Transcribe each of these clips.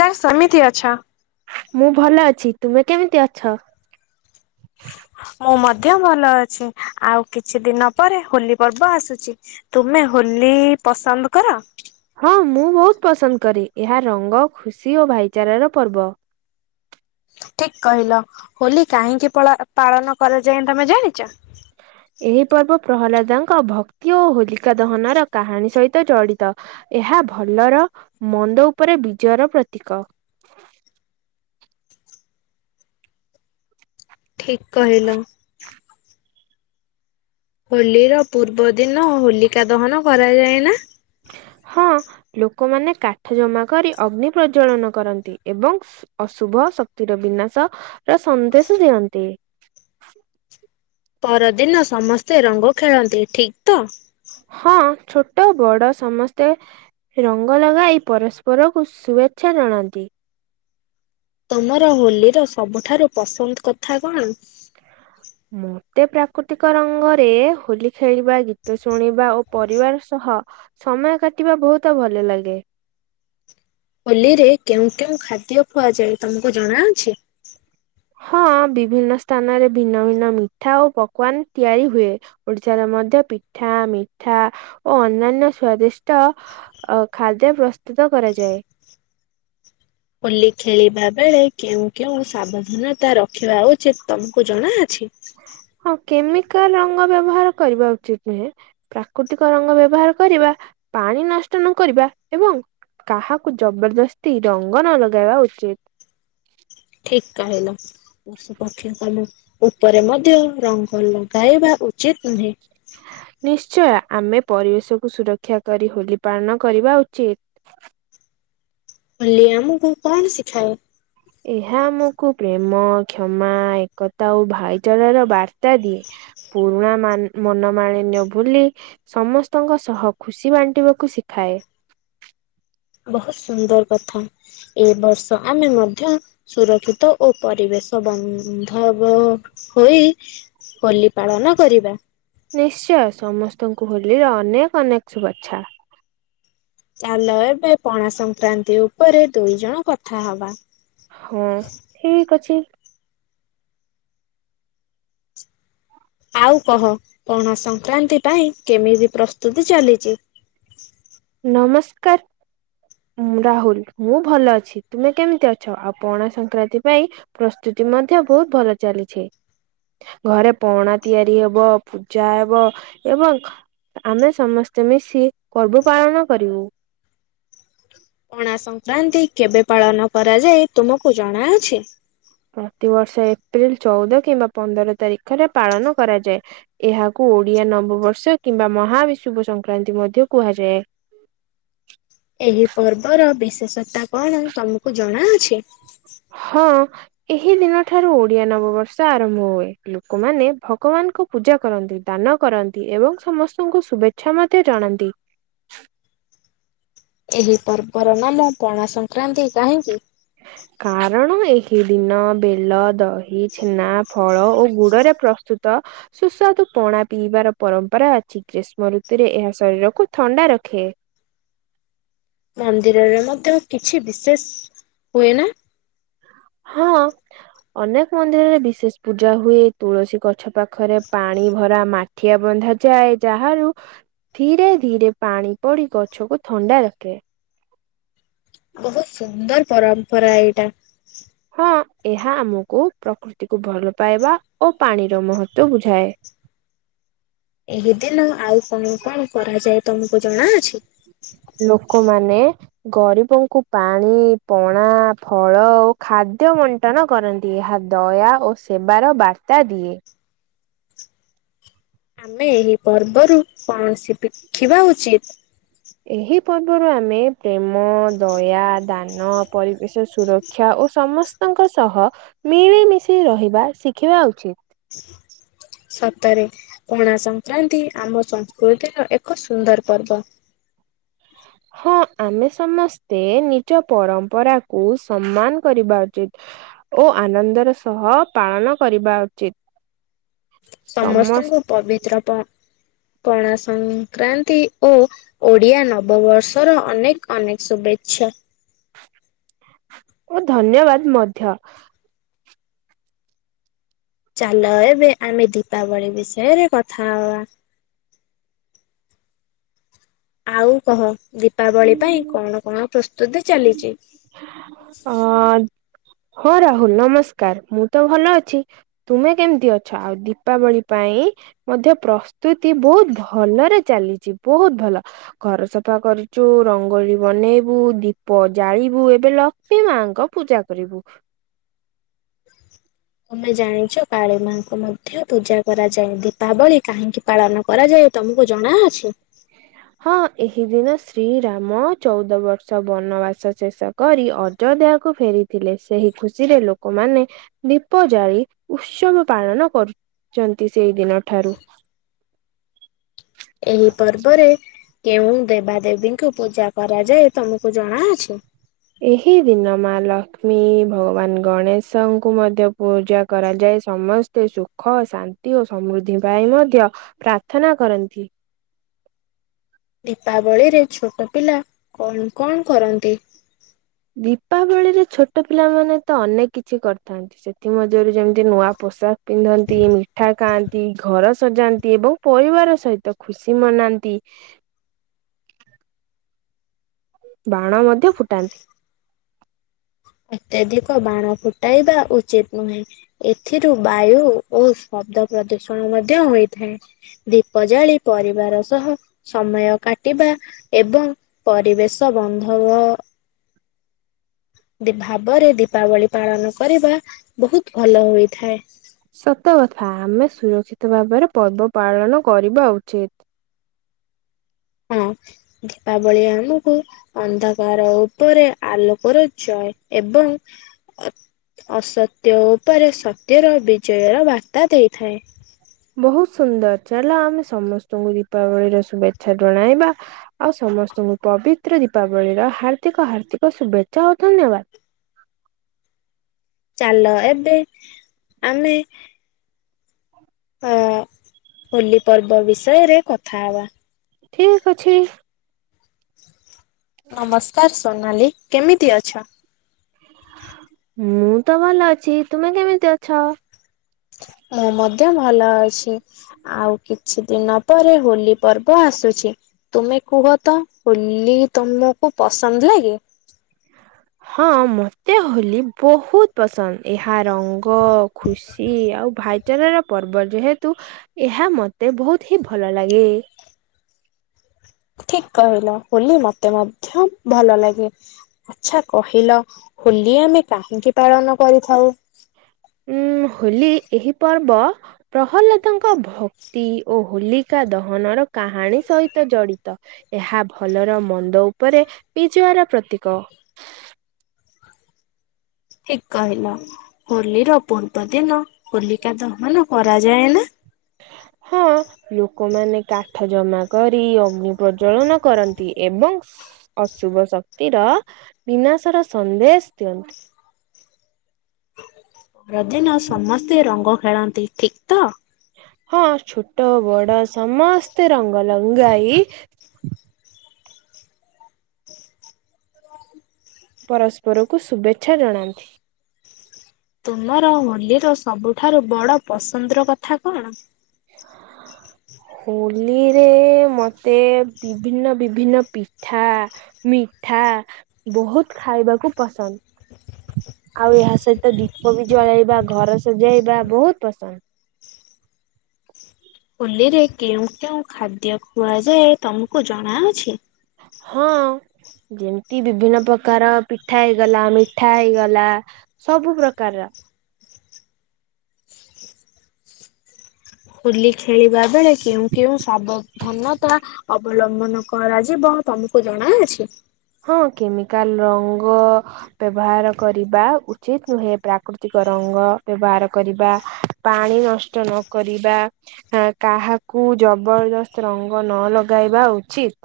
କା ସେମିତି ଅଛ। ମୁଁ ଭଲ ଅଛି, ତୁମେ କେମିତି ଅଛ? ମୁଁ ମଧ୍ୟ ଭଲ ଅଛି, ଆଉ କିଛି ଦିନ ପରେ ହୋଲି ପର୍ବ ଆସୁଛି। ତୁମେ ହୋଲି ପସନ୍ଦ କର? ହଁ, ମୁଁ ବହୁତ ପସନ୍ଦ କରେ, ଏହା ରଙ୍ଗ ଖୁସି ଓ ଭାଇଚାରାର ପର୍ବ। ଠିକ୍ କହିଲ, ହୋଲି କାହିଁକି ପଳା ପାଳନ କରାଯାଏ ତମେ ଜାଣିଚ? ଏହି ପର୍ବ ପ୍ରହ୍ଲାଦାଙ୍କ ଭକ୍ତି ଓ ହୋଲିକା ଦହାନାର କାହାଣୀ ସହିତ ଜଡ଼ିତ ଏହା ଭଲର ମନ୍ଦ ଉପରେ ବିଜୟର ପ୍ରତୀକ। ଠିକ୍ କହିଲ। ହୋଲିର ପୂର୍ବଦିନ ହୋଲିକା ଦହନ କରାଯାଏ ନା? ହଁ ଲୋକମାନେ କାଠ ଜମା କରି ଅଗ୍ନି ପ୍ରଜ୍ଵଳନ କରନ୍ତି ଏବଂ ଅଶୁଭ ଶକ୍ତିର ବିନାଶ ତା ସନ୍ଦେଶ ଦିଅନ୍ତି। ପରଦିନ ସମସ୍ତେ ରଙ୍ଗ ଖେଳନ୍ତି ଠିକ୍ ତ? ହଁ ଛୋଟ ବଡ଼ ସମସ୍ତେ ରଙ୍ଗ ଲଗାଇ ପରସ୍ପରକୁ ଶୁଭେଚ୍ଛା ଜଣାନ୍ତି। ତମର ହୋଲିର ସବୁଠାରୁ ପସନ୍ଦ୍ କଥା କଣ? ମୋତେ ପ୍ରାକୃତିକ ରଙ୍ଗରେ ହୋଲି ଖେଳିବା ଗୀତ ଶୁଣିବା ଓ ପରିବାର ସହ ସମୟ କାଟିବା ବହୁତ ଭଲ ଲାଗେ। ହୋଲିରେ କେଉଁ କେଉଁ ଖାଦ୍ୟ ଖୁହାଯାଏ ତମକୁ ଜଣାଅଛି? ହଁ ବିଭିନ୍ନ ସ୍ଥାନରେ ଭିନ୍ନ ଭିନ୍ନ ମିଠା ଓ ପକ୍ୱାନ୍ ତିଆରି ହୁଏ। ଓଡିଶାରେ ମଧ୍ୟ ପିଠା, ମିଠା ଓ ଅନ୍ୟାନ୍ୟ ସ୍ଵାଦିଷ୍ଟ ଅ ଖାଦ୍ୟ ପ୍ରସ୍ତୁତ କରାଯାଏ। ହୋଲି ଖେଳିବା ବେଳେ କେଉଁ କେଉଁ ସାବଧାନତା ରଖିବା ଉଚିତ୍ ତମ୍କୁ ଜଣାଅଛି? ହଁ କେମିକାଲ୍ ରଙ୍ଗ ବ୍ୟବହାର କରିବା ଉଚିତ୍ ନୁହେଁ। ପ୍ରାକୃତିକ ରଙ୍ଗ ବ୍ୟବହାର କରିବା ପାଣି ନଷ୍ଟ ନ କରିବା ଏବଂ କାହାକୁ ଜବର୍ଦସ୍ତି ରଙ୍ଗ ନ ଲଗାଇବା ଉଚିତ୍। ଠିକ୍ କହିଲ। ପଶୁପକ୍ଷୀ [unintelligible] ଉପରେ ମଧ୍ୟ ରଙ୍ଗ ଲଗାଇବା ଉଚିତ୍ ନୁହେଁ। ନିଶ୍ଚୟ ଆମେ ପରିବେଶକୁୁ ସୁରକ୍ଷା କରି ହୋଲି ପାଳନ କରିବା ଉଚିତ୍। ହୋଲି ଆମକୁ କଣ ଶିଖାଏ? ଏହା ଆମକୁ ପ୍ରେମ, କ୍ଷମା, ଏକତା ଓ ଭାଇଚାରାର ବାର୍ତ୍ତା ଦିଏ। ପୁରୁଣା ମାନ୍ ମନମାଳିନ୍ୟ ଭୁଲି ସମସ୍ତଙ୍କ ସହ ଖୁସି ବାଣ୍ଟିବାକୁ ଶିଖାଏ। ବହୁତ୍ ସୁନ୍ଦର୍ କଥା ଏ ବର୍ଷ ଆମେ ମଧ୍ୟ ସୁରକ୍ଷିତ ଓ ପରିବେଶ ବନ୍ଧବ ହୋଇ ହୋଲି ପାଳନ କରିବା। ନିଶ୍ଚୟ ସମସ୍ତଙ୍କୁ ହୋଲିର ଅନେକ୍ ଅନେକ୍ ଶୁଭେଚ୍ଛା। ଚାଲ ଏବେ ପଣା ସଂକ୍ରାନ୍ତି ଉପରେ ଦୁଇ ଜଣ କଥା ହବା। ହଁ ଠିକ୍ ଅଚି। ଆଉ କହ ପଣା ସଂକ୍ରାନ୍ତି ପାଇଁ କେମିତି ପ୍ରସ୍ତୁତି ଚାଲିଚି? ନମସ୍କାର୍। ମୁଁ ରାହୁଲ୍ ମୁଁ ଭଲ ଅଛି ତୁମେ କେମିତି ଅଛ ଆଉ ପଣା ସଂକ୍ରାନ୍ତି ପାଇଁ ପ୍ରସ୍ତୁତି ମଧ୍ୟ ବହୁତ୍ ଭଲ ଚାଲିଛି‌। ଘରେ ପଣା ତିଆରି ହବ ପୂଜା ହେବ ଏବଂ ଆମେ ସମସ୍ତେ ମିଶି ପର୍ବ ପାଳନ କରିବୁ। ପଣା ସଂକ୍ରାନ୍ତି କେବେ ପାଳନ କରାଯାଏ ତୁମକୁ ଜଣାଅଛି? ପ୍ରତିବର୍ଷ ଏପ୍ରିଲ୍ ଚଉଦ କିମ୍ବା ପନ୍ଦର ତାରିଖରେ ପାଳନ କରାଯାଏ। ଏହାକୁ ଓଡ଼ିଆ ନବବର୍ଷ କିମ୍ବା ମହାବିଶୁଭ ସଂକ୍ରାନ୍ତି ମଧ୍ୟ କୁହାଯାଏ। ଏହି ପର୍ବର ବିଶେଷତା କଣ ତମକୁ ଜଣାଅଛି? ହଁ ଏହି ନୀଳ ଠାରୁ ଓଡିଆ ନବବର୍ଷ ଆରମ୍ଭ ହୁଏ ଲୋକମାନେ ଭଗବାନ୍କୁ ପୂଜା କରନ୍ତି ଦାନ କରନ୍ତି ଏବଂ ସମସ୍ତଙ୍କୁ ଶୁଭେଚ୍ଛା ମଧ୍ୟ ଜଣାନ୍ତି। ଏହି ପର୍ବର ନାମ ପଣା ସଂକ୍ରାନ୍ତି କାହିଁକି? କାରଣ ଏହି ଦିନ ବେଲ, ଦହି, ଛେନା ଫଳ ଓ ଗୁଡ଼ରେ ପ୍ରସ୍ତୁତ ସୁସ୍ୱାଦୁ ପଣା ପିଇବାର ପରମ୍ପରା ଅଛି ଗ୍ରୀଷ୍ମ ଋତୁରେ ଏହା ଶରୀରକୁ ଥଣ୍ଡା ରଖେ। ମନ୍ଦିରରେ ମଧ୍ୟ କିଛି ବିଶେଷ ହୁଏ ନା ହଁ। ଅନେକ ମନ୍ଦିରରେ ବିଶେଷ ପୂଜା ହୁଏ ତୁଳସୀ ଗଛ ପାଖରେ ପାଣି ଭରା ମା ଠିଆ ବନ୍ଧାାଯାଏ ଯାହାରୁ ଧୀରେ ଧୀରେ ପାଣି ପଡ଼ି ଗଛକୁ ଥଣ୍ଡା ରଖେ। ବହୁତ ସୁନ୍ଦର ପରମ୍ପରା ଏଇଟା ହଁ ଏହା ଆମକୁ ପ୍ରକୃତିକୁ ଭଲ ପାଇବା ଓ ପାଣିର ମହତୁଅ ବୁଝାଏ। ଏହି ଦିନ ଆଉ କଣ କଣ କରାଯାଏ ତମକୁ ଜଣାଅଛି? ଲୋକମାନେ ଗରିବଙ୍କୁ ପାଣି ପଣା ଫଳ ଓ ଖାଦ୍ୟ ମ ବଠନ କରନ୍ତି ଏହା ଦୟା ଓ ସେବାର ବାର୍ତ୍ତା ଦିଏ। ଆମେ ଏହି ପର୍ବରୁ କୌଣସି ପିଖିବା ଉଚିତ୍। ଏହି ପର୍ବରୁ ଆମେ ପ୍ରେମ ଦୟା ଦାନ ପରିବେଶ ସୁରକ୍ଷ ଶିକ୍ଷା ଓ ସମସ୍ତଙ୍କ ସହ ମିଳିମିଶି ରହିବା ଶିଖିବା ଉଚିତ୍। [inaudible] ସତରେ ପଣା ସଂକ୍ରାନ୍ତି ଆମ ସଂସ୍କୃତିର ଏକ ସୁନ୍ଦର ପର୍ବ। [inaudible] ହଁ ଆମେ ସମସ୍ତେ ନିଜ ପରମ୍ପରାକୁୁ ସମ୍ମାନ କରିବା ଉଚିତ୍। ଓ ଆନନ୍ଦର ସହ ପାଳନ କରିବା ଉଚିତ। ସମ ସମସ୍ତଙ୍କୁ ପବିତ୍ର ପଣା ସଂକ୍ରକ୍ରାନ୍ତି ଓ ଓଡିଆ ନବବର୍ଷର ଅନେକ ଅନେକ ଶୁଭେଚ୍ଛା ଓ ଧନ୍ୟବାଦ ମଧ୍ୟ। ଚାଲ ଏବେ ଆମେ ଦୀପାବଳି ବିଷୟରେ କଥା ହବା। ଆଉ କହ ଦୀପାବଳି ପାଇଁ କଣ କଣ ପ୍ରସ୍ତୁତି ଚାଲିଛି? ଅ ହଁ ରାହୁଲ ନମସ୍କାର ମୁଁ ତ ଭଲ ଅଛି। ତୁମେ କେମିତି ଅଛ ଆଉ ଦୀପାବଳି ପାଇଁ ମଧ୍ୟ ପ୍ରସ୍ତୁତି ବହୁତ ଭଲରେ ଚାଲିଛି ବହୁତ ଭଲ। ଘର ସଫା କରୁଚୁ ରଙ୍ଗଳି ବନେଇବୁ ଦୀପ ଜାଳିବୁ ଏବେ ଲକ୍ଷ୍ମୀ ମାଙ୍କ ପୂଜା କରିବୁ। ତମେ ଜାଣିଛ କାଳୀ ମାଙ୍କୁ ମଧ୍ୟ ପୂଜା କରାଯାଏ ଦୀପାବଳି କାହିଁକି ପାଳନ କରାଯାଏ ତମକୁ ଜଣା ଅଛି? ହଁ ଏହି ଦିନ ଶ୍ରୀରାମ ଚଉଦ ବର୍ଷ ବନବାସ ଶେଷ କରି ଅଜଢିୟା କୁ ଫେରିଥିଲେ ସେହି ଖୁସିରେ ଲୋକମାନେ ଦୀପ ଜାଳି ଉତ୍ସବ ପାଳନ କରୁଛନ୍ତି ସେଇ ଦିନ ଠାରୁ। ଏହି ପର୍ବରେ କେଉଁ ଦେବାଦେବୀଙ୍କୁ ପୂଜା କରାଯାଏ ତମକୁ ଜଣାଅଛି? ଏହି ଦିନ ମା ଲକ୍ଷ୍ମୀ ଭଗବାନ ଗଣେଶଙ୍କୁ ମଧ୍ୟ ପୂଜା କରାଯାଏ ସମସ୍ତ ସେ ସୁଖ ଶାନ୍ତି ଓ ସମୃଦ୍ଧି ପାଇଁ ମଧ୍ୟ ପ୍ରାର୍ଥନା କରନ୍ତି। ଦୀପାବଳିରେ ଛୋଟ ପିଲା କଣ କଣ କରନ୍ତି? ଦୀପାବଳିରେ ଛୋଟ ପିଲାମାନୋନେ ତ ଅନେକ କିଛି କରିଥାନ୍ତି। ସେଥିମରୁ ଯେମିତି ନୂଆ ପୋଷାକ ପିନ୍ଧନ୍ତି ମିଠା ଖାଆନ୍ତି ଘର ସଜାନ୍ତି ପରିବାର ସହିତ ଖୁସି ମନାନ୍ତି। ବାଣ ମଧ୍ୟ ଫୁଟାନ୍ତି। ଅତ୍ୟଧିକ ବାଣ ଫୁଟାଇବା ଉଚିତ ନୁହେଁ। ଏଥିରୁ ବାୟୁ ଓ ଶବ୍ଦ ପ୍ରଦୂଷଣ ମଧ୍ୟ ହୋଇଥାଏ। ଦୀପ ଜାଳି ପରିବାର ସହ ସମୟ କାଟିବା। ଏବଂ ପରିବେଶ ବନ୍ଧବ। ଭାବରେ ଦୀପାବଳି ପାଳନ କରିବା ବହୁତ ଭଲ ହୋଇଥାଏ। ସତକଥା ଆମେ ସୁରକ୍ଷିତ ଭାବରେ ପର୍ବ ପାଳନ କରିବା ଉଚିତ। ହଁ ଦୀପାବଳି ଆମକୁ ଅନ୍ଧକାର ଉପରେ ଆଲୋକର ଜୟ ଏବଂ ଅ ଅସତ୍ୟ ଉପରେ ସତ୍ୟର ବିଜୟର ବାର୍ତ୍ତା ଦେଇଥାଏ। ବହୁତ୍ ସୁନ୍ଦର୍ ଚାଲ ଆମେ ସମସ୍ତଙ୍କୁ ଦୀପାବଳିର ଶୁଭେଚ୍ଛା ଜଣାଇବା। ଆଉ ସମସ୍ତଙ୍କୁ ପବିତ୍ର ଦୀପାବଳି ର ହାର୍ଦ୍ଦିକ ହାର୍ଦ୍ଦିକ ଶୁଭେଚ୍ଛା ଆଉ ଧନ୍ୟବାଦ। ଚାଲ ଏବେ ଆମେ ଅ ହୋଲି ପର୍ବ ବିଷୟରେ କଥା ହବା। ଠିକ୍ ଅଛି। ନମସ୍କାର ସୋନାଲି କେମିତି ଅଛ? ମୁଁ ତ ଭଲ ଅଛି। ତୁମେ କେମିତି ଅଛ? ମୁଁ ମଧ୍ୟ ଭଲ ଅଛି। ଆଉ କିଛି ଦିନ ପରେ ହୋଲି ପର୍ବ ଆସୁଛି। ତୁମେ କୁହ ତ ହୋଲି ତୁମକୁ ପସନ୍ଦ୍ ଲାଗେ? ହଁ ମତେ ହୋଲି ବହୁତ୍ ପସନ୍ଦ ଏହା ରଙ୍ଗ ଖୁସି ଆଉ ଭାଇ ଚାରର ପର୍ବ ଯେହେତୁ ଏହା ମୋତେ ବହୁତ ହିଁ ଭଲ ଲାଗେ। ଠିକ୍ କହିଲ ହୋଲି ମତେ ମଧ୍ୟ ଭଲ ଲାଗେ। ଆଛା କହିଲ ହୋଲି ଆମେ କାହିଁକି ପାଳନ କରିଥାଉ? ଉଁ ହୋଲି ଏହି ପର୍ବ ପ୍ରହ୍ଲାଦଙ୍କ ଭକ୍ତି ଓ ହୋଲିକା ଦହନର କାହାଣୀ ସହିତ ଜଡ଼ିତ। ଏହା ଭଲର ମନ୍ଦ ଉପରେ ପିଜୟର ପ୍ରତୀକ। ଠିକ୍ କହିଲ ହୋଲି ର ପୂର୍ବ ଦିନ ହୋଲିକା ଦହନ କରାଯାଏ ନା। ହଁ। ଲୋକମାନେ କାଠ ଜମା କରି ଅଗ୍ନି ପ୍ରଜଳନ କରନ୍ତି ଏବଂ ସ୍ ଅଶୁଭ ଶକ୍ତିର ବିନାଶର ସନ୍ଦେଶ୍ ଦିଅନ୍ତି। ରଦିନ ସମସ୍ତେ ରଙ୍ଗ ଖେଳନ୍ତି ଠିକ୍ ତ। ହଁ ଛୋଟ ବଡ ସମସ୍ତେ ରଙ୍ଗ ଲଙ୍ଗାଇ ପରସ୍ପରକୁ ଶୁଭେଚ୍ଛା ଜଣାନ୍ତି‌‌। ତୁମର ହୋଲିର ସବୁଠାରୁ ବଡ଼ ପସନ୍ଦର କଥା କଣ? ହୋଲିରେ ମୋତେ ବିଭିନ୍ନ ବିଭିନ୍ନ ପିଠା ମିଠା ବହୁତ୍ ଖାଇବାକୁ ପସନ୍ଦ୍ ଆଉ ଏହା ସହିତ ଦୀପ ବି ଜଳେଇବା ଘର ସଜାଇବା ବହୁତ୍ ପସନ୍ଦ୍। ହୋଲିରେ କେଉଁ କେଉଁ ଖାଦ୍ୟ ଖୁଆଯାଏ ତମୁକୁ ଜଣାଅଛି? ହଁ। ଯେମିତି ବିଭିନ୍ନ ପ୍ରକାର ପିଠାଇଗଲା ମିଠାଇଗଲା ସବୁ ପ୍ରକାରର ହୋଲି ଖେଳିବା ବେଳେ କେଉଁ କେଉଁ ସାବଧନତା ଅବଲମ୍ବନ କରାଯିବ ତମୁକୁ ଜଣାଅଛି? ହଁ କେମିକାଲ୍ ରଙ୍ଗ ବ୍ୟବହାର କରିବା ଉଚିତ୍ ନୁହେଁ। ପ୍ରାକୃତିକ ରଙ୍ଗ ବ୍ୟବହାର କରିବା। ପାଣି ନଷ୍ଟ ନକରିବା। ହଁ କାହାକୁ ଜବର୍ ଦସ୍ତ୍ ରଙ୍ଗ ନ ଲଗାଇବା ଉଚିତ୍।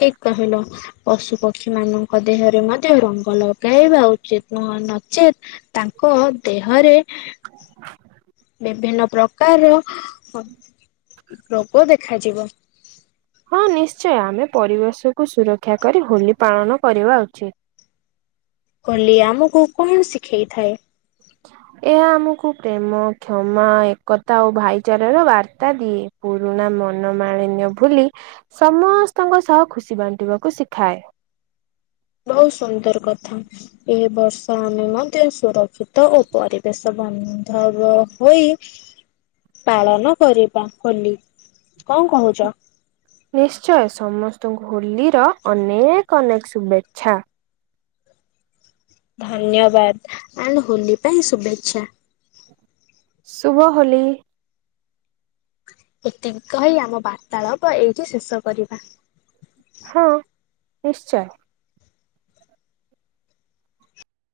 ଠିକ୍ କହିଲ। ପଶୁ ପକ୍ଷୀ ମାନଙ୍କ ଦେହରେ ମଧ୍ୟ ରଙ୍ଗ ଲଗାଇବା ଉଚିତ୍ ନୁହଁ ନଚେତ୍ ତାଙ୍କ ଦେହରେ ଭିନ୍ନ ପ୍ରକାରର ରୋଗ ଦେଖାଯିବ। ହଁ ନିଶ୍ଚୟ ଆମେ ପରିବେଶକୁୁ ସୁରକ୍ଷା କରି ହୋଲି ପାଳନ କରିବା ଉଚିତ୍। ହୋଲି ଆମକୁ କଣ ଶିଖେଇଥାଏ? ଏହା ଆମକୁ ପ୍ରେମ, କ୍ଷମା, ଏକତା ଓ ଭାଇଚାରାର ବାର୍ତ୍ତା ଦିଏ। ପୁରୁଣା ମନମାଳିନ୍ୟ ଭୁଲି ସମସ୍ତଙ୍କ ସହ ଖୁସି ବାଣ୍ଟିବାକୁ ଶିଖାଏ। ବହୁତ ସୁନ୍ଦର କଥା। ଏ ବର୍ଷ ଆମେ ମଧ୍ୟ ସୁରକ୍ଷିତ ଓ ପରିବେଶ ବନ୍ଧବ ହୋଇ ପାଳନ କରିବା ହୋଲି କଣ କହୁଛ? ନିଶ୍ଚୟ ସମସ୍ତଙ୍କୁ ହୋଲିର ଅନେକ ଅନେକ ଶୁଭେଚ୍ଛା। ଧନ୍ୟବାଦ ଆଣ୍ଡ ହୋଲି ପାଇଁ ଶୁଭେଚ୍ଛା। ଶୁଭ ହୋଲି। ଏତିକି କହି ଆମ ବାର୍ତ୍ତାଳାପ ଏଇଠି ଶେଷ କରିବା। ହଁ ନିଶ୍ଚୟ।